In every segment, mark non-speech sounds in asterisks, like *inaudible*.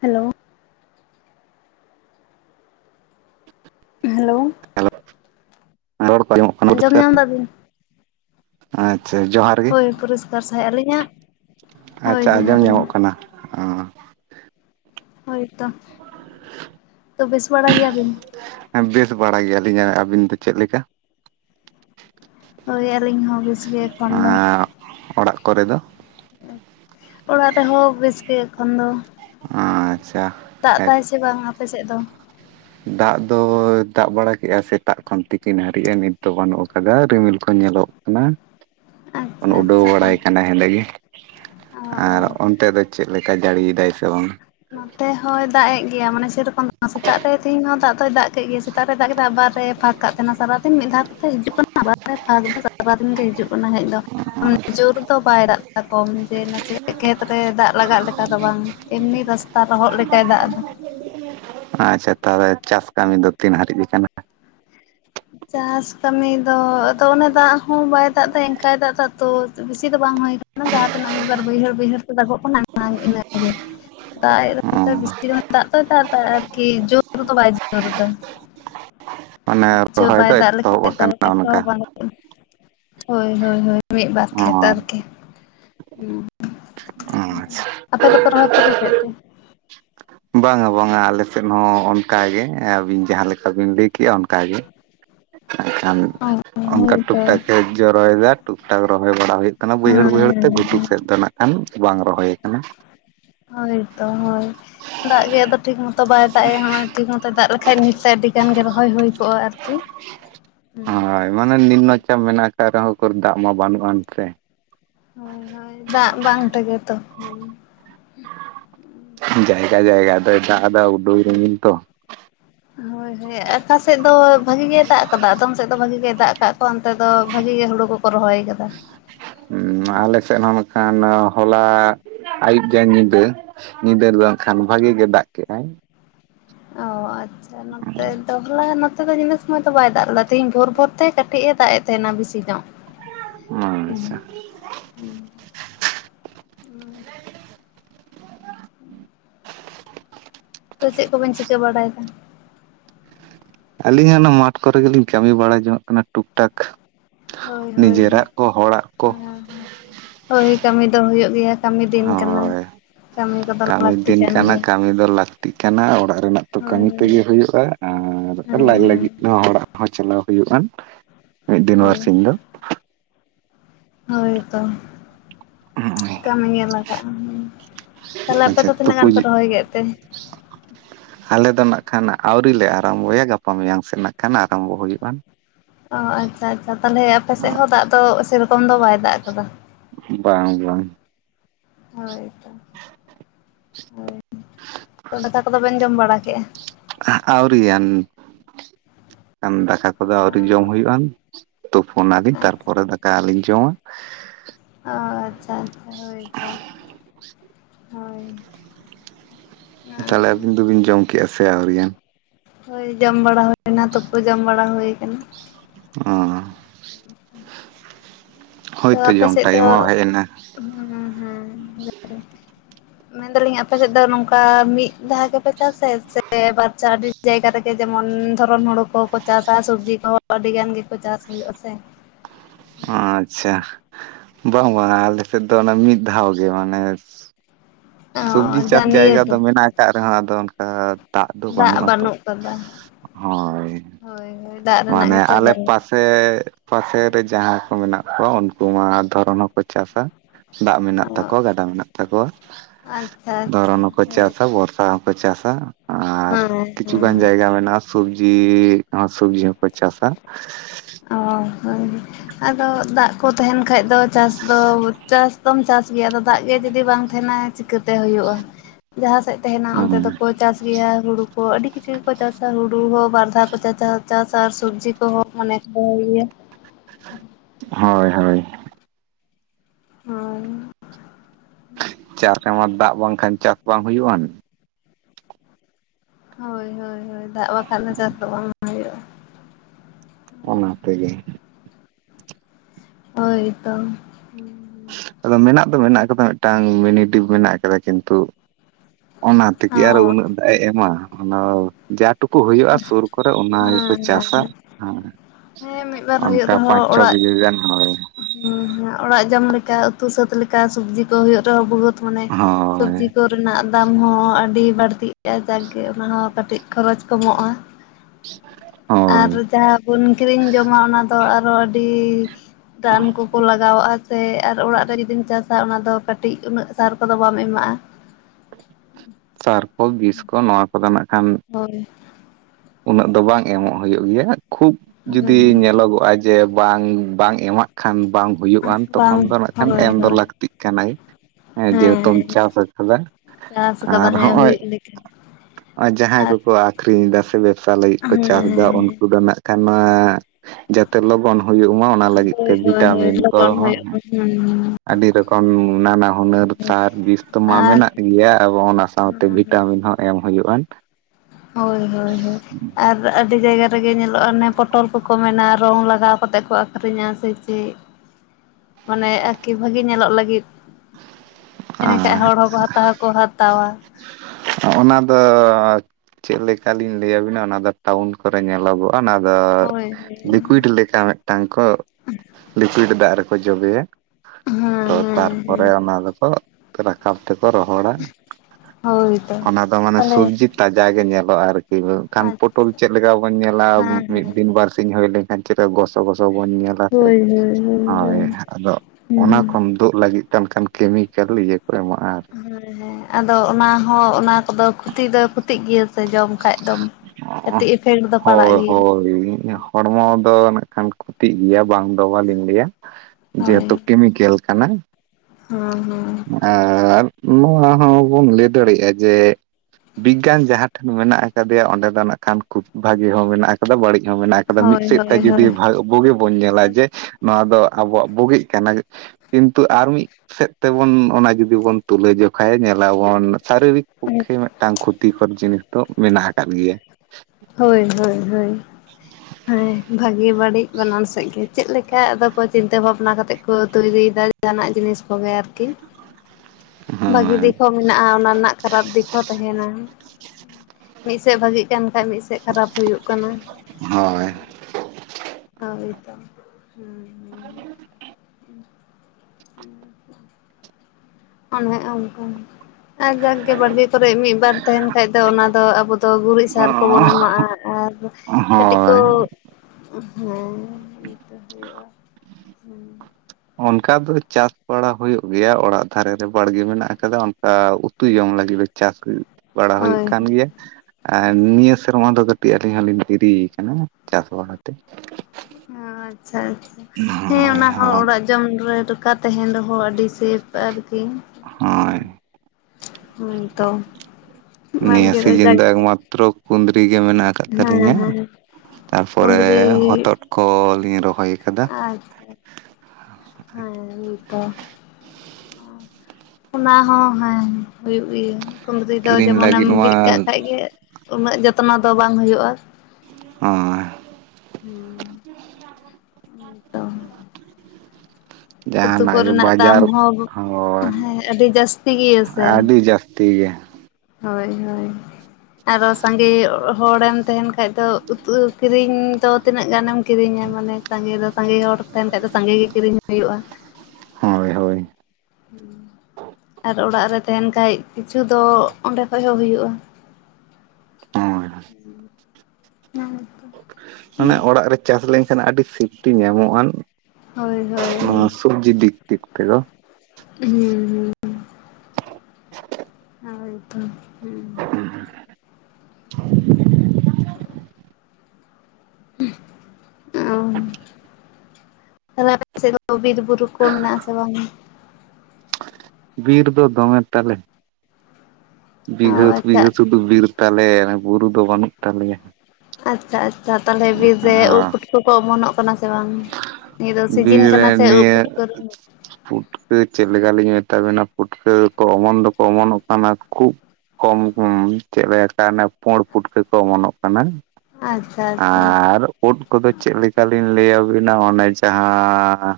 Hello hello hello ᱨᱚᱲ ᱠᱚ ᱟᱸᱡᱚᱢᱚᱜ ᱠᱟᱱᱟ ᱛᱚ ᱟᱸᱡᱚᱢ ᱯᱷᱤᱭᱟᱨ ᱧᱟᱢ ᱜᱮ? ᱫᱟᱵᱤᱱ ᱟᱪᱪᱷᱟ ᱡᱚᱦᱟᱨ ᱜᱤ ᱦᱳᱭ ᱯᱚᱨᱤᱥᱠᱟᱨ ᱥᱟᱺᱦᱤᱡ ᱟᱹᱞᱤᱧᱟᱜ ᱦᱳᱭ ᱟᱪᱪᱷᱟ ᱟᱸᱡᱚᱢ ᱡᱚᱦᱟᱨ ᱜᱮ ᱧᱟᱢᱚᱜ ᱠᱟᱱᱟ ᱚ ᱦᱳᱭᱛᱚ, ᱛᱚ ᱵᱮᱥ ᱵᱟᱲᱟ ᱜᱮᱭᱟᱵᱮᱱ? ᱦᱮᱸ ᱵᱮᱥ ᱵᱟᱲᱟ ᱜᱮᱭᱟᱞᱤᱧ ᱟᱨ ᱟᱵᱤᱱ ᱫᱚ ᱪᱮᱫ ᱞᱮᱠᱟ? ᱦᱳᱭ ᱟᱹᱞᱤᱧ ᱦᱚᱸ ᱵᱮᱥ ᱜᱮ ᱮᱠᱷᱚᱱ ᱟ ᱫᱚ ᱚᱲᱟᱜ ᱠᱚᱨᱮ ᱫᱚ? ᱚᱲᱟᱜ ᱨᱮᱦᱚᱸ ᱵᱮᱥ ᱜᱮ ᱠᱷᱟᱱ ᱫᱚ᱾ ᱟᱪᱪᱷᱟ ᱫᱟᱜ ᱫᱟᱭ ᱥᱮ ᱵᱟᱝ ᱟᱯᱮ ᱥᱮᱫ ᱫᱚ? ᱫᱟᱜ ᱫᱚ ᱫᱟᱜ ᱵᱟᱲᱟ ᱠᱮᱜ-ᱟ ᱥᱮᱛᱟᱜ ᱠᱷᱚᱱ ᱛᱤᱠᱤᱱ ᱦᱟᱹᱨᱤᱜ ᱱᱤᱛ ᱫᱚ ᱵᱟᱹᱱᱩᱜ ᱟᱠᱟᱫᱟ ᱨᱤᱢᱤᱞ ᱠᱚ ᱧᱮᱞᱚᱜ ᱠᱟᱱᱟ ᱟᱪᱪᱷᱟ ᱩᱰᱟᱹᱣ ᱟᱪᱪᱷᱟ ᱵᱟᱲᱟᱭ ᱠᱟᱱᱟ ᱦᱮᱸᱫᱮ ᱜᱮ ᱚ ᱟᱨ ᱚ ᱚᱱᱛᱮ ᱫᱚ ᱪᱮᱫ ᱞᱮᱠᱟ ᱡᱟᱹᱲᱤᱭᱫᱟᱭ ᱥᱮ ᱵᱟᱝ? ᱱᱚᱛᱮ ᱦᱚᱸᱭ ᱫᱟᱜ ᱮᱜ ᱜᱮᱭᱟ ᱢᱟᱱᱮ ᱥᱮᱨᱚᱠᱚᱢ ᱥᱮᱛᱟᱜ ᱨᱮ ᱛᱮᱦᱤᱧ ᱦᱚᱸ ᱫᱟᱜ ᱫᱚᱭ ᱫᱟᱜ ᱠᱮᱫ ᱜᱮ ᱥᱮᱛᱟᱜ ᱨᱮᱭ ᱫᱟᱜ ᱠᱮᱫᱟ ᱟᱵᱟᱨ ᱯᱷᱟᱠ ᱠᱟᱜ ᱛᱟᱦᱮᱱᱟ ᱥᱟᱨᱟᱫᱤᱱ ᱢᱤᱫ ᱫᱷᱟᱣ ᱠᱚᱛᱮ ᱦᱤᱡᱩᱜ ᱠᱟᱱᱟ ᱟᱵᱟᱨ ᱨᱮ ᱯᱷᱟᱠ ᱫᱟ ᱥᱟᱨᱟ ᱫᱤᱱ ᱜᱮ ᱦᱤᱡᱩᱜ ᱠᱟᱱᱟ ᱦᱮᱡ ᱫᱚ ᱡᱳᱨ ᱫᱚ ᱵᱟᱭ ᱨᱟᱜ ᱠᱚᱢ ᱡᱮ ᱱᱟᱥᱤ ᱠᱷᱮᱛᱨᱮ ᱫᱟᱜ ᱞᱟᱜᱟᱜ ᱞᱮᱠᱟ ᱫᱚ ᱵᱟᱝ ᱮᱢᱱᱤ ᱨᱟᱥᱛᱟ ᱨᱚᱦᱚᱲ ᱞᱮᱠᱟᱭ ᱫᱟᱜ ᱮᱫᱟ ᱟᱪᱪᱷᱟ ᱛᱟᱦᱚᱞᱮ ᱪᱟᱥ ᱠᱟᱹᱢᱤ ᱫᱚ ᱛᱤᱱ ᱦᱟᱹᱨᱤᱡ ᱟᱠᱟᱱᱟ? ᱪᱟᱥ ᱠᱟᱹᱢᱤ ᱫᱚ ᱟᱫᱚ ᱚᱱᱮ ᱫᱟᱜ ᱦᱚᱸ ᱵᱟᱭ ᱫᱟᱜ ᱫᱟ ᱮᱱᱠᱟᱭ ᱫᱟᱜ ᱫᱟᱜᱛᱚ ᱵᱤᱥᱤ ᱫᱚ ᱵᱟᱝ ᱦᱳᱭ, ᱢᱟᱱᱮ ᱡᱟᱦᱟᱸ ᱛᱤᱱᱟᱹᱜ ᱢᱤᱫ ᱵᱟᱨ ᱵᱟᱹᱭᱦᱟᱹᱲ ᱵᱟᱹᱭᱦᱟᱹᱲ ᱛᱮ ᱫᱟᱜᱚᱜ ᱠᱟᱱᱟ ᱤᱱᱟᱹ ᱠᱚ ᱜᱮ᱾ ᱫᱟᱜ ᱮᱜ *inaudible* ᱨᱮᱦᱚᱸᱭ ᱚ ᱵᱤᱥᱤ ᱫᱟᱜ ᱫᱚᱭ ᱫᱟᱜ ᱮᱫᱟ ᱟᱨᱠᱤ ᱡᱳᱨᱫᱚ ᱵᱟᱭ ᱡᱳᱨ ᱮᱫᱟ᱾ ᱢᱟᱱᱮ ᱨᱚᱦᱚᱭ ᱫᱚᱭ᱾ ᱮᱫᱚ ᱮᱛᱚ ᱵᱟᱱᱩᱜ *inaudible* ᱦᱳᱭ ᱦᱳᱭ ᱦᱳᱭ ᱢᱤᱫ ᱵᱟᱨ ᱚ ᱠᱷᱮᱛ ᱟᱨᱠᱤ᱾ ᱦᱩ ᱟᱪᱪᱷᱟ ᱟᱯᱮ ᱫᱚᱯᱮ ᱨᱚᱦᱚᱭ ᱯᱩᱨᱟᱹ ᱠᱮᱫ ᱛᱮ? *unintelligible* ᱵᱟᱝᱟ ᱵᱟᱝᱟ ᱟᱞᱮᱥᱮᱫ ᱦᱚᱸ ᱚᱱᱠᱟ ᱜᱮ। ᱟᱹᱵᱤᱱ ᱡᱟᱦᱟᱸ ᱞᱮᱠᱟ ᱵᱤᱱ ᱞᱮᱭ ᱠᱮᱜᱼᱟ ᱚᱱᱠᱟ ᱜᱮ। ᱟᱪᱪᱷᱟ ᱚ *unintelligible* ᱚᱱᱠᱟ ᱦᱳᱭᱛᱚ ᱴᱩᱠᱼᱴᱟᱠ ᱮ ᱡᱚᱨᱚᱭᱫᱟ। ᱴᱩᱠᱼ ᱴᱟᱠ ᱨᱚᱦᱚᱭ ᱵᱟᱲᱟ ᱦᱩᱭᱩᱜ ᱠᱟᱱᱟ ᱵᱟᱹᱭᱦᱟᱹᱲ ᱵᱟᱹᱭᱦᱟᱹᱲ ᱼᱼ ᱛᱮ। ᱜᱷᱩᱴᱩ ᱦᱩᱸ ᱥᱮᱫ ᱫᱚ ᱱᱟᱜ ᱠᱷᱟᱱ ᱵᱟᱝ ᱨᱚᱦᱚᱭ ᱠᱟᱱᱟ। ᱦᱳᱭᱛᱚ ᱦᱳᱭ। ᱫᱟᱜ ᱜᱮ ᱟᱫᱚ ᱴᱷᱤᱠ ᱢᱚᱛᱚ ᱵᱟᱭ ᱫᱟᱜ ᱮ। ᱦᱚᱸᱜᱼᱚᱭ ᱴᱷᱤᱠ ᱢᱚᱛᱚᱭ ᱫᱟᱜ ᱞᱮᱠᱷᱟᱡ ᱱᱤᱛ ᱛᱮ ᱟᱹᱰᱤ ᱜᱟᱱ ᱜᱮ ᱨᱚᱦᱚᱭ ᱦᱩᱭ ᱠᱚᱜᱼᱟ। ᱟᱨ ᱼᱼ ᱦᱳᱭ ᱢᱟᱱᱮ ᱱᱤᱡᱱᱚ ᱪᱟᱯ ᱢᱮᱱᱟᱜ ᱠᱟᱫ ᱨᱮᱦᱚᱸ ᱩᱠᱩᱨ ᱫᱟᱜ ᱢᱟ ᱵᱟᱹᱱᱩᱜᱼᱟᱱ ᱛᱮ? ᱦᱳᱭ ᱦᱳᱭ। ᱫᱟᱜ ᱵᱟᱝ ᱛᱮᱜᱮ ᱛᱚ ᱦᱮᱸ। ᱡᱟᱭᱜᱟ ᱡᱟᱭᱜᱟ ᱫᱚᱭ ᱫᱟᱜ ᱮᱫᱟ। ᱩᱰᱟᱹᱣ ᱨᱤᱢᱤᱞ ᱛᱚ᱾ ᱦᱳᱭ ᱦᱳᱭ। ᱟᱠᱟ ᱥᱮᱫ ᱫᱚ ᱵᱷᱟᱜᱤ ᱜᱮ ᱫᱟᱜ ᱟᱠᱟᱫᱟ। ᱟᱫᱚᱢ ᱥᱮᱫ ᱼᱼ ᱫᱚ ᱵᱷᱟᱜᱤ ᱜᱮ ᱫᱟᱜ ᱠᱟᱜ ᱠᱚᱣᱟ। ᱚᱱᱛᱮ ᱫᱚ ᱵᱷᱟᱜᱤ ᱜᱮ ᱦᱳᱲᱳ ᱠᱚᱠᱚ ᱨᱚᱦᱚᱭ ᱟᱠᱟᱫᱟ। ᱦᱩᱸ ᱟᱞᱮ ᱥᱮᱫ ᱦᱚᱸ ᱢᱮᱱᱠᱷᱟᱱ ᱦᱚᱞᱟ ᱟᱹᱭᱩᱵ ᱡᱮ ᱧᱤᱫᱟᱹ ᱼᱼ ᱧᱤᱫᱟᱹ ᱫᱚ ᱮᱠᱷᱟᱱ ᱵᱷᱟᱜᱤ ᱜᱮ ᱫᱟᱜ ᱠᱮᱜᱼᱟᱭ। ᱚ ᱟᱪᱪᱷᱟ। ᱱᱚᱛᱮ ᱦᱚᱞᱟ ᱱᱚᱛᱮ ᱫᱚ ᱡᱤᱱᱤᱥ ᱢᱟ ᱛᱚ ᱵᱟᱭ ᱫᱟᱜ ᱞᱮᱫᱟ। ᱛᱮᱦᱤᱧ ᱵᱷᱳᱨ ᱵᱷᱳᱨ ᱛᱮ ᱠᱟᱹ ᱼᱼ ᱴᱤᱡᱼᱮ ᱫᱟᱜ ᱮᱫ ᱛᱟᱦᱮᱱᱟ ᱵᱮᱥᱤ ᱧᱚᱜ। *unintelligible* ᱚ ᱟᱪᱪᱷᱟ। ᱦᱮᱸ *unintelligible* ᱛᱚ ᱪᱮᱫ ᱠᱚ ᱵᱤᱱ ᱪᱤᱠᱟᱹ ᱵᱟᱲᱟᱭᱮᱫᱟ? ᱟᱹᱞᱤᱧᱟᱜ ᱚᱱᱟ ᱢᱟᱴᱷ ᱠᱚᱨᱮ ᱜᱮᱞᱤᱧ ᱠᱟᱹᱢᱤ ᱵᱟᱲᱟ ᱡᱚᱝᱟᱜ ᱠᱟᱱᱟ ᱴᱩᱠ ᱴᱟᱠ। ᱦᱳᱭ ᱦᱳᱭ ᱱᱤᱡᱮᱨᱟᱜ ᱠᱚ, ᱦᱚᱲᱟᱜ ᱠᱚ। ᱦᱳᱭ ᱠᱟᱹᱢᱤ ᱫᱚ ᱦᱳᱭᱳᱜ ᱜᱮᱭᱟ। ᱠᱟᱹᱢᱤ ᱫᱤᱱ ᱠᱟᱱᱟ। ᱦᱳᱭ ᱠᱟᱹᱢᱤ ᱠᱚᱫᱚ ᱠᱟᱹᱢᱤ ᱞᱟᱹᱠᱛᱤ ᱫᱤᱱ ᱠᱟᱱ ᱠᱟᱱᱟ। ᱜᱮᱭᱟ ᱠᱟᱹᱢᱤ ᱫᱚ ᱞᱟᱹᱠᱛᱤᱜ ᱠᱟᱱᱟ। ᱚᱲᱟᱜ ᱨᱮᱱᱟᱜ ᱛᱚ ᱠᱟᱹᱢᱤ ᱦᱳᱭ ᱛᱮᱜᱮ ᱦᱩᱭᱩᱜᱼᱟ। ᱟᱨ ᱦᱳᱭ ᱞᱟᱡ ᱦᱮᱸ ᱦᱮᱸ ᱞᱟᱹᱜᱤᱫ ᱦᱚᱸ ᱦᱚᱲᱟᱜ ᱦᱚᱸ ᱪᱟᱞᱟᱣ ᱦᱩᱭᱩᱜᱼᱟ। ᱢᱤᱫ ᱫᱤᱱ ᱦᱳᱭ ᱵᱟᱨ ᱥᱤᱧ ᱫᱚ। ᱦᱳᱭ ᱛᱚ। ᱠᱟᱹᱢᱤ ᱜᱮ ᱞᱟᱜᱟᱜᱼᱟ। ᱛᱟᱦᱟᱞᱮ ᱟᱯᱮ ᱟᱪᱪᱷᱟ ᱫᱚ ᱛᱤᱱᱟᱹᱜ ᱛᱩᱯᱩ ᱜᱟᱱ ᱯᱮ ᱨᱚᱦᱚᱭ ᱠᱮᱫ ᱛᱮ? *unintelligible* ᱟᱞᱮ ᱫᱚ ᱱᱟᱜ ᱠᱷᱟᱱ ᱟᱹᱣᱨᱤ ᱞᱮ ᱟᱨᱟᱢᱵᱚᱭᱟ। ᱜᱟᱯᱟ ᱢᱮᱭᱟᱝ ᱥᱮᱫ ᱱᱟᱜ ᱠᱷᱟᱱ ᱟᱨᱟᱢᱵᱚ ᱦᱩᱭᱩᱜᱼᱟ। ᱚ ᱟᱪᱪᱷᱟ ᱟᱪᱪᱷᱟ। ᱛᱟᱞᱦᱮ ᱟᱯᱮᱥᱮᱫ ᱦᱚᱸ ᱫᱟᱜ ᱫᱚ ᱥᱮᱨᱚᱠᱚᱢ ᱫᱚ ᱵᱟᱭ ᱫᱟᱜ ᱟᱠᱟᱫᱟ? ᱵᱟᱝ ᱵᱟᱝ। ᱦᱳᱭᱛᱚ᱾ ᱦᱳᱭ। ᱛᱚ ᱫᱟᱠᱟ ᱠᱚᱫᱚ ᱵᱮᱱ ᱡᱚᱢ ᱵᱟᱲᱟ ᱠᱮᱜᱼᱟ? *inaudible* ᱟᱹᱣᱨᱤ ᱭᱟᱱ। ᱠᱷᱟᱱ ᱫᱟᱠᱟ ᱠᱚᱫᱚ ᱟᱹᱣᱨᱤ ᱡᱚᱢ ᱦᱩᱭᱩᱜᱼᱟᱱ। ᱛᱯᱳᱱᱟᱞᱤᱧ, ᱟᱪᱪᱷᱟ ᱛᱟᱨᱯᱚᱨᱮ ᱫᱟᱠᱟ ᱞᱤᱧ ᱡᱚᱢᱟ। ᱚ ᱟᱪᱪᱷᱟ ᱟᱪᱪᱷᱟ᱾ ᱦᱳᱭᱛᱚ ᱾ ᱦᱳᱭ। ᱛᱟᱦᱟᱞᱮ ᱟᱹᱵᱤᱱ ᱫᱚᱵᱤᱱ ᱡᱚᱢ ᱠᱮᱜᱼᱟ ᱥᱮ ᱟᱹᱣᱨᱤᱭᱟᱱ? ᱦᱳᱭ ᱡᱚᱢ ᱵᱟᱲᱟ ᱦᱳᱭᱱᱟ। ᱛᱳᱯᱳ ᱡᱚᱢ ᱵᱟᱲᱟ ᱦᱩᱭ ᱠᱟᱱᱟ। ᱚᱻ। ᱛᱚ ᱦᱳᱭᱛᱚ ᱟᱯᱮ ᱡᱚᱢ ᱥᱮᱫ ᱫᱚ? ᱴᱟᱭᱤᱢ ᱦᱚᱸ ᱦᱮᱡ ᱮᱱᱟ ᱦᱮᱸ ᱦᱮᱸ। *unintelligible* *inaudible* ᱢᱮᱱᱫᱟ ᱞᱤᱧ ᱟᱯᱮᱥᱮᱫ ᱫᱚ ᱱᱚᱝᱠᱟ ᱢᱤᱫ ᱫᱷᱟᱣ ᱜᱮᱯᱮ ᱪᱟᱥᱟ? ᱥᱮ ᱵᱟᱨᱪᱟ ᱟᱹᱰᱤ ᱡᱟᱭᱜᱟ ᱨᱮ ᱡᱮᱢᱚᱱ ᱫᱷᱚᱨᱚᱱ ᱦᱩᱲᱩ ᱠᱚᱦᱚᱸ ᱪᱟᱥᱟ, ᱥᱚᱵᱽᱡᱤ ᱠᱚᱦᱚᱸ ᱟᱹᱰᱤ ᱜᱮᱠᱚ ᱪᱟᱥ ᱦᱩᱭᱩᱜᱼᱟ ᱥᱮ᱾ ᱚ ᱟᱪᱪᱷᱟ, ᱵᱟᱝ ᱵᱟᱝ ᱟᱞᱮ ᱥᱮᱫ ᱫᱚ ᱚᱱᱟ ᱢᱤᱫ ᱫᱷᱟᱣ ᱜᱮ᱾ᱢᱟᱱᱮ ᱚ ᱥᱚᱵᱡᱤ ᱪᱟᱥ ᱡᱟᱭᱜᱟ ᱡᱟᱱᱤᱭᱟᱹᱛᱮ ᱫᱚ ᱢᱮᱱᱟᱜ ᱟᱠᱟᱫ ᱨᱮᱦᱚᱸ, ᱟᱫᱚ ᱚᱱᱠᱟ ᱫᱟᱜ ᱫᱚ ᱵᱟᱹᱱᱩᱜᱼᱟ ᱵᱟᱹᱱᱩᱜ ᱠᱟᱫᱟ ᱛᱚ᱾ᱦᱳᱭ᱾ ᱦᱳᱭ ᱦᱳᱭ ᱫᱟᱜ ᱨᱮᱱᱟᱜ ᱢᱟᱱᱮ ᱜᱮᱛᱚ ᱟᱞᱮ ᱡᱟᱞᱟ ᱯᱟᱥ ᱥᱮ ᱯᱟᱥᱮ ᱨᱮ ᱡᱟᱦᱟᱸᱭ ᱠᱚ ᱢᱮᱱᱟᱜ ᱠᱚᱣᱟ, ᱩᱱᱠᱩ ᱢᱟ ᱫᱷᱚᱨᱚᱱ ᱦᱚᱸᱠᱚ ᱪᱟᱥᱟ᱾ ᱫᱟᱜ ᱢᱮᱱᱟᱜ ᱚ ᱛᱟᱠᱚᱣᱟ ᱜᱟᱰᱟ, ᱢᱮᱱᱟᱜ ᱛᱟᱠᱚᱣᱟ᱾ ᱟᱪᱪᱷᱟ ᱫᱷᱚᱨᱚᱱ ᱦᱚᱸᱠᱚ ᱟᱪᱪᱷᱟ ᱪᱟᱥᱟ, ᱵᱚᱨᱥᱟ ᱦᱚᱸ ᱠᱚ ᱪᱟᱥᱟ᱾ ᱟᱨ ᱦᱮᱸ ᱠᱤᱪᱷᱩ ᱜᱟᱱ ᱦᱮᱸ ᱡᱟᱭᱜᱟ ᱢᱮᱱᱟᱜᱼᱟ, ᱥᱚᱵᱡᱤᱻ ᱦᱚᱸ ᱥᱚᱵᱽᱡᱤ ᱦᱚᱸᱠᱚ ᱪᱟᱥᱟ᱾ ᱚ, ᱦᱚᱭ ᱟᱫᱚ ᱫᱟᱜ ᱠᱚ ᱛᱟᱦᱮᱱ ᱠᱷᱟᱡ ᱫᱚ ᱪᱟᱥ ᱫᱚ ᱪᱟᱥ ᱫᱚᱢ ᱪᱟᱥ ᱜᱮᱭᱟ ᱟᱫᱚ ᱫᱟᱜ ᱜᱮ ᱡᱩᱫᱤ ᱵᱟᱝ ᱛᱟᱦᱮᱱᱟ ᱪᱤ ᱠᱟᱹᱛᱮ ᱦᱩᱭᱩᱜ-ᱟ ᱡᱟᱦᱟᱸ ᱥᱮᱫ ᱛᱮᱦᱮᱱᱟ ᱚᱱᱛᱮ ᱫᱚᱠᱚ ᱪᱟᱥ ᱜᱮᱭᱟ ᱦᱩᱲᱩ ᱠᱚ ᱟᱹᱰᱤ ᱠᱤᱪᱷᱩ ᱜᱮᱠᱚ ᱪᱟᱥᱟ ᱦᱩᱲᱩ ᱦᱚᱸ ᱵᱟᱨ ᱫᱷᱟᱣ ᱠᱚ ᱪᱟ-ᱪᱟᱣ ᱪᱟᱥ ᱟᱨ ᱥᱚᱵᱽᱡᱤ ᱠᱚᱦᱚᱸ ᱢᱟᱱᱮ *unintelligible* ᱦᱚᱭ ᱦᱚᱭ᱾ ᱦᱚᱭ, ᱪᱟᱨᱠᱟ ᱢᱟ ᱫᱟᱜ ᱵᱟᱝᱠᱷᱟᱱ ᱪᱟᱥ ᱵᱟᱝ ᱦᱩᱭᱩᱜ-ᱟᱱ᱾ ᱦᱳᱭ ᱦᱳᱭ ᱦᱳᱭ ᱫᱟᱜ ᱵᱟᱠᱷᱟᱱ ᱫᱚ ᱪᱟᱥ ᱫᱚ ᱵᱟᱝ ᱦᱩᱭᱩᱜ-ᱟ᱾ ᱚᱱᱟ ᱛᱮᱜᱮ᱾ ᱦᱳᱭ ᱛᱚ᱾ ᱟᱫᱚ ᱢᱮᱱᱟᱜ ᱫᱚ ᱢᱮᱱᱟᱜ ᱠᱟᱫᱟ ᱢᱤᱫᱴᱟᱝ ᱢᱤᱱᱤ ᱰᱤᱯ ᱢᱮᱱᱟᱜ ᱠᱟᱫᱟ ᱠᱤᱱᱛᱩ, ᱚᱱᱟ ᱛᱤᱜᱤ ᱟᱨᱚ ᱚ ᱩᱱᱟᱹᱜ ᱫᱟᱜ ᱮ ᱮᱢᱟ ᱚᱱᱟ ᱡᱟ ᱴᱩᱠᱩ ᱦᱩᱭᱩᱜ-ᱟ ᱥᱩᱨ ᱠᱚᱨᱮ ᱚᱱᱟ ᱜᱮᱠᱚ ᱦᱮᱸ ᱦᱮᱸ ᱪᱟᱥᱟ ᱦᱮᱸ, ᱦᱮᱸ ᱢᱤᱫ ᱚᱱᱠᱟ ᱯᱟᱸᱪ ᱪᱷᱚ ᱵᱤᱜᱷᱟᱹ ᱜᱟᱱ ᱦᱳᱭ᱾ ᱦᱩᱸ ᱦᱩᱸ ᱚᱲᱟᱜ ᱡᱚᱢ ᱞᱮᱠᱟ ᱩᱛᱩ ᱥᱟᱹᱛ ᱞᱮᱠᱟ ᱥᱚᱵᱽᱡᱤ ᱠᱚ ᱦᱩᱭᱩᱜ ᱨᱮᱦᱚᱸ ᱵᱚᱦᱩᱛ ᱢᱟᱱᱮ ᱦᱳᱭ ᱥᱚᱵᱽᱡᱤ ᱠᱚ ᱨᱮᱱᱟᱜ ᱫᱟᱢ ᱦᱚᱸ ᱟᱹᱰᱤ ᱵᱟᱹᱲᱛᱤᱜ ᱛᱮ ᱡᱟᱠᱜᱮ ᱚᱱᱟ ᱦᱚᱸ ᱠᱟᱹᱴᱤᱡ ᱠᱷᱚᱨᱚᱪ ᱠᱚᱢᱚᱜ-ᱟ, ᱦᱳᱭ ᱟᱨ ᱡᱟᱦᱟᱸ ᱵᱚᱱ ᱠᱤᱨᱤᱧ ᱡᱚᱢᱟ ᱚᱱᱟ ᱫᱚ ᱟᱨᱚ ᱟᱹᱰᱤ ᱨᱟᱱ ᱠᱚᱠᱚ ᱞᱟᱜᱟᱣᱟᱜ-ᱟ᱾ ᱚᱱᱟ ᱛᱮ ᱟᱨ ᱚᱲᱟᱜ ᱨᱮ ᱡᱩᱫᱤᱢ ᱪᱟᱥᱟ ᱚᱱᱟ ᱫᱚ ᱠᱟᱹᱴᱤᱡ ᱩᱱᱟᱹᱜ ᱥᱟᱨ ᱠᱚᱫᱚ ᱵᱟᱢ ᱮᱢᱟᱜ-ᱟ᱾ ᱥᱟᱨ ᱠᱚ, ᱵᱤᱥ ᱠᱚ ᱱᱚᱣᱟ ᱠᱚᱫᱚ ᱱᱟᱜ ᱠᱷᱟᱱ, ᱦᱳᱭ᱾ ᱩᱱᱟᱹᱜ ᱫᱚ ᱵᱟᱝ ᱮᱢᱚᱜ ᱦᱩᱭᱩᱜ ᱜᱮᱭᱟ ᱠᱷᱩᱵ ᱦᱳᱭ ᱡᱩᱫᱤ ᱦᱳᱭ ᱧᱮᱞᱚᱜᱚᱜ-ᱟᱡᱽ, ᱡᱮ ᱵᱟᱝ ᱵᱟᱝ ᱮᱢᱟᱜ ᱠᱷᱟᱱ ᱵᱟᱝ ᱦᱩᱭᱩᱜ-ᱟᱱ ᱵᱟᱝ ᱛᱚᱠᱷᱚᱱ ᱫᱚ ᱱᱟᱜ ᱠᱷᱟᱱ ᱦᱳᱭ ᱮᱢ ᱫᱚ ᱦᱳᱭ ᱞᱟᱹᱠᱛᱤᱜ ᱠᱟᱱᱟᱭ᱾ ᱦᱮᱸ ᱡᱮᱦᱮᱛᱩᱢ ᱪᱟᱥ ᱟᱠᱟᱫᱟ ᱪᱟᱥ ᱠᱟᱫᱟ ᱟᱨ ᱦᱮᱸ ᱦᱚᱸᱜ-ᱚᱭ, ᱦᱩᱭᱩᱜ ᱞᱮᱠᱟ ᱚᱸᱭ ᱡᱟᱦᱟᱸᱭ ᱟᱨ ᱠᱚᱠᱚ ᱟᱹᱠᱷᱨᱤᱧ ᱮᱫᱟ ᱥᱮ ᱵᱮᱵᱽᱥᱟ ᱞᱟᱹᱜᱤᱫ ᱠᱚ ᱦᱮᱸ ᱪᱟᱥ ᱮᱫᱟ ᱩᱱᱠᱩ ᱩᱱᱠᱩ ᱫᱚ ᱱᱟᱜ ᱠᱷᱟᱱ ᱱᱚᱭᱟᱸ ᱡᱟᱛᱮ ᱞᱚᱜᱚᱱ ᱦᱩᱭᱩᱜ ᱢᱟ ᱚᱱᱟ ᱦᱮᱸ ᱞᱟᱹᱜᱤᱫ ᱛᱮ ᱦᱳᱭ ᱦᱳᱭ ᱦᱳᱭ ᱵᱷᱤᱴᱟᱢᱤᱱ ᱞᱚᱜᱚᱱ ᱠᱚᱦᱚᱸ, *unintelligible* ᱟᱹᱰᱤ ᱨᱚᱠᱚᱢ ᱱᱟᱱᱟ ᱦᱩᱱᱟᱹᱨ ᱥᱟᱨ ᱵᱤᱥᱛᱚ ᱢᱟ ᱟᱨ ᱢᱮᱱᱟᱜ ᱜᱮᱭᱟ ᱮᱵᱚᱝ ᱚᱱᱟ ᱥᱟᱸᱶᱛᱮ ᱵᱷᱤᱴᱟᱢᱤᱱ ᱦᱚᱸ, ᱮᱢ ᱦᱩᱭᱩᱜ-ᱟᱱ᱾ ᱦᱳᱭ ᱦᱳᱭ ᱦᱳᱭ ᱟᱨ ᱨᱟᱜ ᱟᱹᱰᱤ ᱡᱟᱭᱜᱟ ᱨᱮᱜᱮ ᱧᱮᱞᱚᱜ-ᱟ ᱚᱱᱮ ᱯᱚᱴᱚᱞ ᱠᱚᱠᱚ ᱢᱮᱱᱟ ᱨᱚᱝ ᱞᱟᱜᱟᱣ ᱠᱟᱛᱮᱫ ᱠᱚ ᱟᱹᱠᱷᱨᱤᱧᱟ ᱥᱮ ᱪᱮᱜ? ᱢᱟᱱᱮ ᱟᱨᱠᱤ ᱵᱷᱟᱜᱤ ᱧᱮᱞᱚᱜ ᱞᱟᱹᱜᱤᱫ᱾ ᱮᱱᱟᱹ ᱠᱷᱟᱡ ᱦᱚᱲ ᱦᱚᱸᱠᱚ ᱦᱟᱛᱟᱣ ᱦᱚᱸᱠᱚ ᱦᱟᱛᱟᱣᱟ᱾ ᱚᱱᱟ ᱫᱚ ᱪᱮᱫ ᱞᱮᱠᱟᱞᱤᱧ ᱞᱟᱹᱭ ᱟᱵᱤᱱᱟ ᱚᱱᱟ ᱫᱚ ᱴᱟᱣᱩᱱ ᱠᱚᱨᱮ ᱧᱮᱞᱚᱜᱚᱜ᱾ ᱚᱱᱟ ᱫᱚ ᱦᱳᱭ ᱦᱳᱭ ᱦᱮᱸ ᱞᱤᱠᱩᱭᱤᱰ ᱞᱮᱠᱟ᱾ ᱴᱟᱝ ᱠᱚ ᱞᱤᱠᱩᱭᱤᱰ ᱫᱟᱜ ᱨᱮᱠᱚ ᱡᱚᱵᱮᱭᱟ ᱛᱚ ᱛᱟᱨ ᱦᱮᱸ ᱦᱮᱸ ᱯᱚᱨᱮ ᱚᱱᱟ ᱫᱚᱠᱚ ᱨᱟᱠᱟᱵ ᱛᱮᱠᱚ ᱨᱚᱦᱚᱲᱟ᱾ ᱦᱳᱭ᱾ ᱛᱚ ᱚᱱᱟ ᱫᱚ ᱢᱟᱱᱮ ᱛᱟᱦᱚᱞᱮ ᱥᱚᱵᱽᱡᱤ ᱛᱟᱡᱟ ᱜᱮ ᱧᱮᱞᱚᱜ-ᱟ ᱟᱨ ᱠᱤᱵᱟᱹ ᱠᱷᱟᱱ ᱯᱚᱴᱚᱞ ᱟᱪᱪᱷᱟ ᱪᱮᱫ ᱞᱮᱠᱟ ᱵᱚᱱ ᱧᱮᱞᱟ ᱦᱮᱸ ᱢᱤᱫ ᱦᱮᱸ ᱫᱤᱱ ᱵᱟᱨᱥᱤ ᱦᱩᱭ ᱞᱮᱱᱠᱷᱟᱱ᱾ ᱪᱤᱠᱠᱟᱹ ᱜᱚᱥᱚ ᱜᱚᱥᱚ ᱵᱚᱱ ᱧᱮᱞᱟ ᱥᱮ ᱦᱳᱭ ᱟᱫᱚ ᱦᱩᱸ ᱚᱱᱟ ᱠᱷᱚᱱ ᱫᱩᱜ ᱞᱟᱹᱜᱤᱫ᱾ ᱠᱷᱟᱱ ᱠᱷᱟᱱ ᱠᱮᱢᱤᱠᱮᱞ ᱤᱭᱟᱹ ᱠᱚ ᱮᱢᱟᱜᱼᱟ᱾ ᱦᱮᱸ ᱦᱮᱸ ᱟᱫᱚ ᱚᱱᱟ ᱦᱚᱸ ᱚᱱᱟ ᱠᱚᱫᱚ ᱠᱷᱚᱛᱤ ᱫᱚ ᱠᱷᱚᱛᱤᱜ ᱜᱤᱭᱟᱹᱛ᱾ ᱥᱮ ᱡᱚᱢ ᱠᱷᱟᱡ ᱫᱚᱢ ᱠᱟᱹᱴᱤᱡ ᱤᱯᱷᱮᱠᱴ ᱫᱚ ᱯᱟᱲᱟᱜ ᱜᱤᱭᱟᱹ᱾ ᱦᱚᱭ *unintelligible* ᱦᱚᱲᱢᱚ ᱫᱚ ᱱᱟᱜ ᱠᱷᱟᱱ ᱠᱷᱚᱛᱤᱜ ᱜᱮᱭᱟ ᱵᱟᱝ ᱫᱚᱵᱟᱞᱤᱧ ᱞᱟᱹᱭᱟ ᱦᱳᱭ ᱡᱮᱦᱮᱛᱩ ᱠᱮᱢᱤᱠᱮᱞ᱾ ᱠᱟᱱᱟ ᱦᱚᱸ ᱦᱚᱸ᱾ ᱟᱨ ᱱᱚᱣᱟ ᱦᱚᱸᱵᱚᱱ ᱞᱟᱹᱭ ᱫᱟᱲᱮᱭᱟᱜᱼᱟ ᱡᱮ᱾ ᱵᱤᱜᱽᱜᱟᱱ ᱡᱟᱦᱟᱸ ᱴᱷᱮᱱ ᱢᱮᱱᱟᱜ ᱟᱠᱟᱫᱮᱭᱟ ᱚᱸᱰᱮ ᱫᱚ ᱱᱟᱜ ᱠᱷᱩᱵ ᱵᱷᱟᱜᱮ ᱢᱮᱱᱟᱜ ᱟᱠᱟ᱾ ᱵᱟᱹᱲᱤᱡ ᱦᱚᱸ ᱢᱮᱱᱟᱜ ᱠᱟᱫᱟ ᱢᱤᱫ ᱦᱚᱸ ᱦᱳᱭ ᱥᱮᱫ ᱛᱮ ᱦᱳᱭ ᱦᱳᱭ ᱡᱩᱫᱤ ᱟᱵᱚᱜ ᱜᱮ ᱵᱚᱱ ᱧᱮᱞᱟ ᱡᱮ᱾ ᱱᱚᱣᱟ ᱫᱚ ᱟᱵᱚᱣᱟᱜ ᱵᱩᱜᱤ ᱠᱟᱱᱟ ᱠᱤᱱᱛᱩ ᱟᱨ ᱢᱤᱫ ᱥᱮᱫ ᱛᱮᱵᱚᱱ ᱚᱱᱟ ᱡᱩᱫᱤ ᱵᱚᱱ ᱛᱩᱞᱟᱹ ᱡᱚᱠᱷᱟᱭᱟ ᱧᱮᱞᱟᱵᱚᱱ ᱥᱟᱨᱤᱨᱤᱠ ᱯᱚᱠᱠᱷᱮ ᱢᱤᱫᱴᱟᱝ ᱠᱷᱚᱛᱤ ᱠᱷᱚᱛ ᱡᱤᱱᱤᱥ ᱫᱚ ᱢᱮᱱᱟᱜ ᱟᱠᱟᱫ ᱜᱮᱭᱟ᱾ ᱦᱳᱭ ᱦᱳᱭ ᱦᱳᱭ᱾ ᱦᱮᱸ ᱵᱷᱟᱜᱤ ᱵᱟᱹᱲᱤᱡ ᱵᱟᱱᱟᱨ ᱥᱮᱫ ᱜᱮ ᱪᱮᱫ ᱞᱮᱠᱟ ᱟᱫᱚ ᱠᱚ ᱪᱤᱱᱛᱟᱹ ᱵᱷᱟᱵᱱᱟ ᱠᱟᱛᱮ ᱠᱚ ᱟᱹᱛᱩ ᱤᱫᱤᱭᱮᱫᱤ᱾ ᱡᱟᱦᱟᱱᱟᱜ ᱡᱤᱱᱤᱥ ᱠᱚᱜᱮ ᱟᱨᱠᱤ᱾ *unintelligible* ᱵᱷᱟᱜᱤ ᱫᱤᱠ ᱦᱚᱸ ᱢᱮᱱᱟᱜᱼᱟ ᱚᱱᱟ ᱨᱮᱱᱟᱜ ᱠᱷᱟᱨᱟᱯ ᱫᱤᱠ ᱦᱚᱸ ᱛᱟᱦᱮᱱᱟ᱾ ᱢᱤᱫ ᱥᱮᱫ ᱵᱷᱟᱹᱜᱤᱜ ᱠᱟᱱ ᱠᱷᱟᱡ ᱢᱤᱫ ᱥᱮᱫ ᱠᱷᱟᱨᱟᱯ ᱦᱩᱭᱩᱜ ᱠᱟᱱᱟ᱾ ᱦᱳᱭ᱾ *unintelligible* *unintelligible* ᱚᱱᱮᱚᱱᱠᱟ᱾ ᱟᱨ ᱡᱟᱜᱠᱜᱮ ᱵᱟᱲᱜᱮ ᱠᱚᱨᱮ ᱢᱤᱫ ᱵᱟᱨ ᱛᱟᱦᱮᱱ ᱠᱷᱟᱡ ᱫᱚ ᱚᱱᱟ ᱫᱚ ᱟᱵᱚ ᱫᱚ ᱜᱩᱨᱤᱡ ᱥᱟᱨ ᱠᱚᱵᱚᱱ ᱮᱢᱟᱜᱼᱟ ᱟᱨ ᱠᱟᱹᱴᱤᱡ ᱠᱚ ᱦᱳᱭ ᱦᱮᱸ᱾ ᱦᱳᱭᱳᱜ-ᱟ ᱦᱩᱸ᱾ ᱚᱱᱠᱟ ᱫᱚ ᱪᱟᱥ ᱵᱟᱲᱟ ᱦᱚᱭᱚᱜ ᱜᱮᱭᱟ ᱚᱲᱟᱜ ᱫᱷᱟᱨᱮ ᱨᱮ ᱢᱮᱱᱟᱜ ᱟᱠᱟᱫᱟ ᱚᱱᱠᱟ ᱩᱛᱩ ᱡᱚᱢ ᱞᱟᱹᱜᱤᱫ ᱫᱚ ᱵᱟᱲᱟ ᱦᱩᱭᱩᱜ ᱦᱳᱭ ᱠᱟᱱ ᱜᱮᱭᱟ᱾ ᱟᱨ ᱱᱤᱭᱟᱹ ᱥᱮᱨᱢᱟ ᱫᱚ ᱠᱟᱹᱴᱤᱡ ᱟᱹᱞᱤᱧ ᱦᱚᱸᱞᱤᱧ ᱰᱮᱨᱤ ᱟᱠᱟᱱᱟ ᱠᱟᱱᱟ ᱪᱟᱥᱵᱟᱥᱛᱮ᱾ ᱚ ᱟᱪᱪᱷᱟ ᱟᱪᱪᱷᱟ ᱦᱮᱸ ᱚᱱᱟ ᱦᱚᱸ ᱦᱳᱭ ᱚᱲᱟᱜ ᱡᱚᱢ ᱨᱮ ᱞᱮᱠᱟ ᱛᱟᱦᱮᱱ ᱫᱚ ᱦᱚᱸ ᱟᱹᱰᱤ ᱥᱮᱯ ᱟᱨᱠᱤ ᱦᱳᱭ ᱦᱮ ᱛᱚ᱾ ᱱᱤᱭᱟᱹ ᱵᱟᱲᱜᱮ ᱨᱮ ᱥᱤᱡᱤᱱ ᱫᱚ ᱮᱠᱢᱟᱛᱨᱚ ᱠᱩᱸᱫᱽᱨᱤ ᱜᱮ ᱢᱮᱱᱟᱜᱼᱟ᱾ ᱦᱮ ᱦᱮ᱾ ᱛᱟᱨᱯᱚᱨᱮ ᱦᱚᱛᱚᱫ ᱠᱚᱞᱤᱧ ᱨᱚᱦᱚᱭ ᱟᱠᱟᱫᱟ᱾ ᱟᱪᱪᱷᱟ᱾ ᱦᱮᱸ ᱱᱤ ᱛᱚ᱾ ᱚᱱᱟ ᱦᱚᱸ ᱦᱮᱸ ᱦᱩᱭᱩᱜ ᱜᱮᱭᱟ ᱾ ᱠᱩᱸᱫᱽᱨᱤ ᱫᱚ ᱠᱤᱨᱤᱧ ᱡᱮᱢᱚᱱᱮᱢ ᱞᱟᱹᱜᱤᱫ ᱵᱤᱫ ᱠᱟᱜ ᱱᱚᱣᱟ ᱠᱷᱟᱡ ᱜᱮ ᱩᱱᱟᱹᱜ ᱡᱚᱛᱱᱚ ᱫᱚ ᱵᱟᱝ ᱦᱩᱭᱩᱜᱼᱟ ᱾ *inaudible* ᱫᱚ ᱩᱛᱩ ᱡᱟᱦᱟᱱᱟᱜ ᱜᱮ ᱠᱚᱨᱮᱱᱟᱜ ᱛᱟᱢ ᱵᱟᱡᱟᱨ ᱦᱚᱸ ᱦᱳᱭ ᱦᱮᱸ ᱟᱹᱰᱤ ᱡᱟᱹᱥᱛᱤ ᱜᱮᱭᱟ ᱥᱮ ᱾ ᱟᱹᱰᱤ ᱡᱟᱹᱥᱛᱤ ᱜᱮ ᱦᱳᱭ ᱦᱳᱭ ᱾ ᱟᱨᱚ ᱥᱟᱸᱜᱮ ᱦᱚᱲᱮᱢ ᱛᱟᱦᱮᱱ ᱠᱷᱟᱡ ᱫᱚ ᱩᱛᱩ ᱠᱤᱨᱤᱧ ᱫᱚ ᱾ ᱛᱤᱱᱟᱹᱜ ᱜᱟᱱᱮᱢ ᱠᱤᱨᱤᱧᱟ ᱢᱟᱱᱮ ᱥᱟᱸᱜᱮ ᱫᱚ ᱥᱟᱸᱜᱮ ᱦᱚᱲ ᱛᱟᱦᱮᱱ ᱠᱷᱟᱡ ᱫᱚ ᱥᱟᱸᱜᱮ ᱜᱮ ᱠᱤᱨᱤᱧ ᱦᱩᱭᱩᱜᱼᱟ ᱾ *inaudible* ᱦᱳᱭ ᱦᱳᱭ ᱾ ᱟᱨ ᱚᱲᱟᱜ ᱨᱮ ᱛᱟᱦᱮᱱ ᱠᱷᱟᱡ ᱠᱤᱪᱷᱩ ᱫᱚ ᱚᱸᱰᱮ ᱠᱷᱚᱡ ᱦᱚᱸ ᱦᱩᱭᱩᱜᱼᱟ ᱾ *inaudible* *unintelligible* ᱢᱟᱱᱮ ᱚᱲᱟᱜ ᱨᱮ ᱪᱟᱥ ᱞᱮᱱᱠᱷᱟᱱ ᱟᱹᱰᱤ ᱥᱤᱯᱴᱤ ᱧᱟᱢᱚᱜ ᱟᱱ ᱦᱳᱭ ᱦᱳᱭ ᱦᱩᱸ *unintelligible* ᱥᱩᱛ ᱡᱤ ᱫᱤᱠ ᱫᱤᱠ ᱯᱮᱫᱚ ᱾ ᱦᱩᱸ ᱦᱳᱭ ᱛᱚ ᱦᱩᱸ ᱾ *inaudible* ᱛᱷᱟᱞᱮ ᱟᱯᱮ ᱥᱮᱫ ᱫᱚ ᱵᱤᱨ ᱵᱩᱨᱩ ᱠᱚ ᱢᱮᱱᱟᱜ ᱟᱥᱮ ᱵᱟᱝ? ᱵᱤᱨ ᱫᱚ ᱫᱚᱢᱮ ᱛᱟᱞᱮ᱾ ᱚ ᱵᱤᱜᱟᱹᱥ ᱟᱪᱪᱷᱟ ᱵᱤᱜᱟᱹᱥ ᱥᱩᱫᱩ ᱵᱤᱨ ᱛᱟᱞᱮ ᱵᱩᱨᱩ ᱫᱚ ᱵᱟᱹᱱᱩᱜ ᱛᱟᱞᱮᱭᱟ᱾ ᱟᱪᱪᱷᱟ ᱟᱪᱪᱷᱟ ᱛᱟᱞᱦᱮ ᱵᱤᱨᱮ ᱩᱜ ᱚ ᱯᱩᱴᱠᱟᱹ ᱠᱚ ᱚᱢᱚᱱᱚᱜ ᱠᱟᱱᱟ ᱥᱮ ᱵᱟᱝ ᱱᱤᱭᱟᱹ ᱫᱚ ᱥᱤᱡᱤᱱ ᱵᱤᱨ ᱠᱟᱱᱟ ᱨᱮ ᱥᱮ ᱩᱜ ᱱᱤᱭᱟᱹ ᱯᱩᱴᱠᱟᱹ ᱨᱟᱹᱱ᱾ ᱯᱩᱴᱠᱟᱹ ᱪᱮᱜ ᱞᱮᱠᱟᱞᱤᱧ ᱢᱮᱛᱟᱵᱤᱱᱟ ᱯᱩᱴᱠᱟᱹ ᱠᱚ ᱚᱢᱚᱱ ᱫᱚᱠᱚ ᱚᱢᱚᱱᱜ ᱠᱟᱱᱟ ᱠᱩᱜ᱾ ᱠᱚᱢ ᱦᱩᱢ ᱪᱮᱜ *unintelligible* ᱯᱩᱲ ᱯᱩᱴᱠᱟᱹ ᱠᱚ ᱚᱢᱚᱱᱚᱜ ᱠᱟᱱᱟ ᱟᱪᱪᱷᱟ ᱟᱪᱪᱷᱟ ᱟᱨ ᱳᱴ ᱠᱚᱫᱚ ᱪᱮᱜ ᱞᱮᱠᱟᱞᱤᱧ ᱞᱟᱹᱭ ᱟᱹᱵᱤᱱᱟ ᱚᱱᱮ ᱡᱟᱦᱟᱸ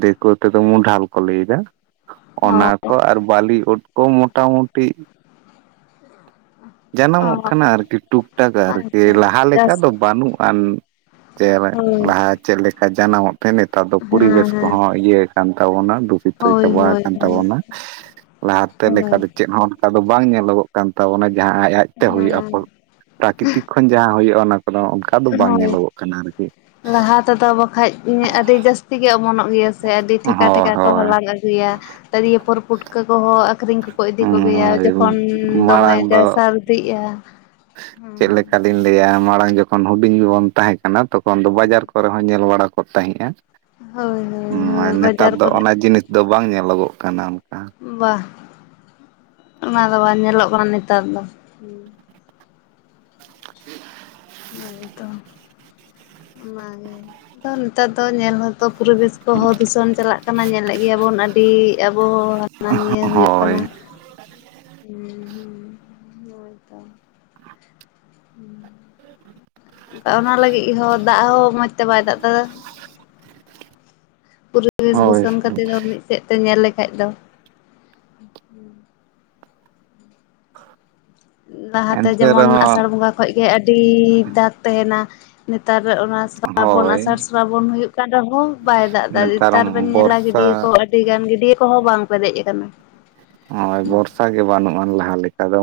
ᱫᱮᱠᱳ ᱛᱮᱫᱚ ᱢᱩᱰᱷᱟᱞ ᱠᱚ ᱞᱟᱹᱭ ᱫᱟ ᱚᱱᱟ ᱚ ᱠᱚ ᱟᱨ ᱵᱟᱞᱤ ᱩᱫ ᱠᱚ ᱢᱚᱴᱟ ᱢᱩᱴᱤ᱾ ᱚ ᱡᱟᱱᱟᱢᱚᱜ ᱠᱟᱱᱟ ᱟᱨᱠᱤ ᱴᱩᱠ ᱴᱟᱠ ᱟᱨᱠᱤ ᱟᱪᱪᱷᱟ ᱟᱪᱪᱷᱟ ᱞᱟᱦᱟ ᱞᱮᱠᱟ ᱪᱟᱥ ᱫᱚ ᱵᱟᱹᱱᱩᱜᱼᱟᱱ᱾ ᱪᱮ ᱵᱮᱜ ᱦᱳᱭ ᱞᱟᱦᱟ ᱪᱮᱜ ᱞᱮᱠᱟ ᱡᱟᱱᱟᱢᱚᱜ ᱛᱮᱱ ᱱᱮᱛᱟᱨ ᱫᱚ ᱦᱮᱸ ᱯᱚᱨᱤᱵᱮᱥ ᱦᱮᱸ ᱠᱚᱦᱚᱸ ᱤᱭᱟᱹ ᱟᱠᱟᱱ ᱛᱟᱵᱚᱱᱟ ᱫᱩᱥᱤᱛᱚ ᱦᱳᱭ ᱪᱟᱵᱟ ᱦᱳᱭ ᱟᱠᱟᱱ ᱦᱳᱭ ᱛᱟᱵᱚᱱᱟ᱾ ᱞᱟᱦᱟᱛᱮ ᱞᱮᱠᱟ ᱦᱳᱭ ᱫᱚ ᱪᱮᱫ ᱦᱚᱸ ᱠᱟ ᱫᱚ ᱵᱟᱝ ᱧᱮᱞᱚᱜᱚᱜ ᱠᱟᱱ ᱛᱟᱵᱚᱱᱟ ᱡᱟᱦᱟᱸ ᱟᱡ ᱟᱡᱛᱮ ᱦᱩᱭᱩᱜᱼᱟ ᱯᱚᱨ ᱦᱮᱸ ᱯᱨᱟᱠᱨᱤᱛᱤᱠ ᱠᱷᱚᱱ ᱡᱟᱦᱟᱸ ᱦᱩᱭᱩᱜᱼᱟ ᱚᱱᱟ᱾ ᱠᱚᱱᱚ ᱚᱱᱠᱟ ᱫᱚ ᱵᱟᱝ ᱧᱮᱞᱚᱜᱚᱜ ᱠᱟᱱᱟ ᱟᱨᱠᱤ ᱾ ᱛᱚᱫᱚ ᱵᱟᱠᱷᱟᱡ ᱤᱧᱟᱹᱜ ᱟᱹᱰᱤ ᱡᱟᱹᱥᱛᱤ ᱜᱮ ᱚᱢᱚᱱᱚᱜ ᱜᱮᱭᱟ ᱥᱮ ᱟᱹᱰᱤ ᱴᱷᱮᱠᱟ ᱦᱳᱭ ᱴᱷᱮᱠᱟ ᱠᱚ ᱦᱳᱭ ᱦᱟᱞᱟᱝ ᱮᱫ ᱟᱹᱜᱩᱭᱟ ᱛᱟᱨᱤᱭᱟ ᱯᱚᱨ ᱯᱩᱴᱠᱟᱹ ᱠᱚᱦᱚᱸ ᱟᱹᱠᱷᱨᱤᱧ ᱠᱚᱠᱚ ᱤᱫᱤ ᱠᱚᱜᱮᱭᱟ ᱡᱚᱠᱷᱚᱱ ᱫᱚᱢᱮ ᱡᱟᱭ ᱥᱟᱨᱫᱤᱜᱼᱟ᱾ ᱪᱮᱜ ᱞᱮᱠᱟᱞᱤᱧ ᱞᱟᱹᱭᱟ ᱢᱟᱲᱟᱝ ᱡᱚᱠᱷᱚᱱ ᱦᱩᱰᱤᱧ ᱵᱚᱱ ᱛᱟᱦᱮᱸᱠᱟᱱᱟ ᱛᱚᱠᱷᱚᱱ ᱫᱚ ᱵᱟᱡᱟᱨ ᱠᱚᱨᱮ ᱧᱮᱞ ᱵᱟᱲᱟ ᱠᱚᱜ ᱛᱟᱦᱮᱸᱫᱼᱟ ᱦᱳᱭ ᱦᱳᱭ ᱦᱳᱭ *inaudible* ᱱᱮᱛᱟᱨ ᱵᱟᱡᱟᱨ ᱫᱚ ᱠᱚᱨᱮ ᱚᱱᱟ ᱡᱤᱱᱤᱥ ᱫᱚ ᱵᱟᱝ ᱧᱮᱞᱚᱜᱚᱜ ᱠᱟᱱᱟ ᱚᱱᱠᱟ᱾ ᱵᱟᱜ ᱚᱱᱟ ᱫᱚ ᱵᱟᱝ ᱧᱮᱞᱚᱜ ᱠᱟᱱᱟ ᱱᱮᱛᱟᱨ ᱫᱚ᱾ *inaudible* *inaudible* ᱦᱳᱭᱛᱚ ᱚᱱᱟᱜᱮ ᱟᱫᱚ ᱱᱮᱛᱟᱨ ᱫᱚ ᱧᱮᱞ ᱦᱚᱸᱛᱚ ᱯᱚᱨᱤᱵᱮᱥ ᱛᱚᱦᱚ ᱫᱷᱩᱥᱚᱱ ᱪᱟᱞᱟᱜ ᱠᱟᱱᱟ ᱧᱮᱞᱮᱫ ᱜᱮᱭᱟᱵᱚᱱ ᱟᱹᱰᱤ ᱟᱵᱚ ᱦᱟᱱᱟ ᱱᱤᱭᱟᱹ ᱦᱩᱭᱩᱜ ᱠᱟᱱᱟ᱾ ᱦᱳᱭ ᱦᱩᱸ ᱚᱱᱟ ᱞᱟᱹᱜᱤᱫ ᱦᱚᱸ ᱫᱟᱜ ᱦᱚᱸ ᱢᱚᱡᱽ ᱛᱮ ᱵᱟᱭ ᱫᱟᱜ ᱫᱟ᱾ ᱯᱚᱨᱤᱵᱮᱥ ᱦᱳᱭ ᱫᱩᱥᱚᱱ ᱠᱷᱟᱛᱤᱨ ᱦᱚ ᱢᱤᱫ ᱥᱮᱫ ᱛᱮ ᱧᱮᱞ ᱞᱮᱠᱷᱟᱱ ᱫᱚ᱾ ᱞᱟᱦᱟᱛᱮ ᱮᱱᱛᱮ ᱡᱮᱢᱚᱱ ᱟᱥᱟᱲ ᱨᱮᱦᱚᱸ ᱵᱚᱸᱜᱟ ᱠᱷᱚᱱ ᱜᱮ ᱟᱹᱰᱤ ᱫᱟᱜᱽ ᱛᱟᱦᱮᱱᱟ᱾ ᱱᱮᱛᱟᱨ ᱚᱱᱟ ᱥᱨᱟᱵᱚᱱ ᱦᱳᱭ ᱟᱥᱟᱲ ᱥᱨᱟᱵᱚᱱ ᱦᱩᱭᱩᱜ ᱠᱟᱱ ᱨᱮᱦᱚᱸ ᱵᱟᱭ ᱫᱟᱜ ᱫᱟᱭ᱾ ᱱᱮᱛᱟᱨ ᱛᱟᱨ ᱵᱮᱱ ᱧᱮᱞᱟ ᱜᱟᱹᱰᱭᱟᱹ ᱠᱚ ᱵᱚᱨᱥᱟ ᱟᱹᱰᱤ ᱜᱟᱱ ᱜᱟᱹᱰᱭᱟᱹ ᱠᱚᱦᱚᱸ ᱵᱟᱝ ᱯᱮᱨᱮᱡ ᱟᱠᱟᱱᱟ᱾ ᱦᱳᱭ ᱵᱚᱨᱥᱟ ᱜᱮ ᱵᱟᱹᱱᱩᱜ ᱟᱱ ᱞᱟᱦᱟ ᱞᱮᱠᱟ ᱫᱚ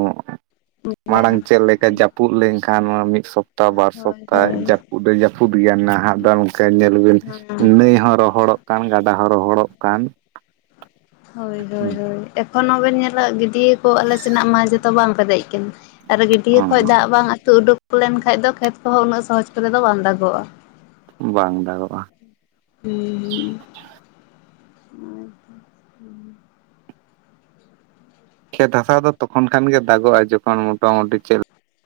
ᱵᱟᱝ ᱢᱟᱲᱟᱝ ᱪᱮᱫ ᱞᱮᱠᱟ ᱡᱟᱯ ᱯᱩᱜ ᱞᱮᱱᱠᱷᱟᱱ ᱱᱚᱣᱟ ᱢᱤᱫ ᱥᱚᱯ ᱛᱟ ᱵᱟᱨ ᱦᱳᱭ ᱥᱚᱯᱛᱟᱭ ᱦᱳᱭ ᱡᱟᱹᱯᱩᱫ ᱫᱚ ᱡᱟᱹᱯᱩᱫ ᱜᱮᱭᱟ ᱱᱟᱜ ᱱᱟᱦᱟᱜ ᱫᱚ ᱱᱚᱝᱠᱟ ᱧᱮᱞ ᱵᱤᱱ ᱦᱮᱸ ᱱᱟᱹᱭ ᱦᱚᱸ ᱨᱚᱦᱚᱲᱚᱜ ᱠᱟᱱ ᱜᱟᱰᱟ ᱦᱚᱸ ᱨᱚᱦᱚᱲᱚᱜ ᱠᱟᱱ᱾ ᱦᱳᱭ ᱦᱳᱭ ᱮᱠᱷᱚᱱ ᱦᱚᱸᱵᱮᱱ ᱧᱮᱞᱟ ᱜᱤᱫ ᱜᱟᱹᱴᱭᱟᱹ ᱠᱚ ᱟᱞᱮ ᱥᱮᱱᱟᱜ ᱢᱟ ᱡᱚᱛᱚ ᱵᱟᱝ ᱯᱮᱛᱮᱦ ᱟᱠᱟᱱᱟ ᱟᱨ ᱜᱟᱹᱰᱭᱟᱹ ᱚ ᱠᱷᱚᱡ ᱫᱟᱜ ᱵᱟᱝ ᱟᱹᱛᱩ ᱩᱰᱩᱠ ᱞᱮᱱᱠᱷᱟᱱᱡ ᱫᱚ ᱠᱷᱮᱛ ᱠᱚᱦᱚᱸ ᱩᱱᱟᱹᱜ ᱥᱚᱦᱚᱡᱽ ᱠᱚᱨᱮ ᱫᱚ ᱵᱟᱝ ᱫᱟᱜᱚᱜ-ᱟ᱾ ᱵᱟᱝ ᱫᱟᱜᱚᱜ-ᱟ᱾ ᱦᱩᱸ ᱦᱩᱸ ᱠᱷᱮᱛ ᱦᱟᱥᱟ ᱫᱚ ᱛᱚᱠᱷᱚᱱ ᱠᱷᱟᱱ ᱜᱮ ᱫᱟᱜᱚᱜ-ᱟ ᱡᱚᱠᱷᱚᱱ ᱢᱚᱴᱟᱢᱩᱴᱤ ᱪᱮᱞ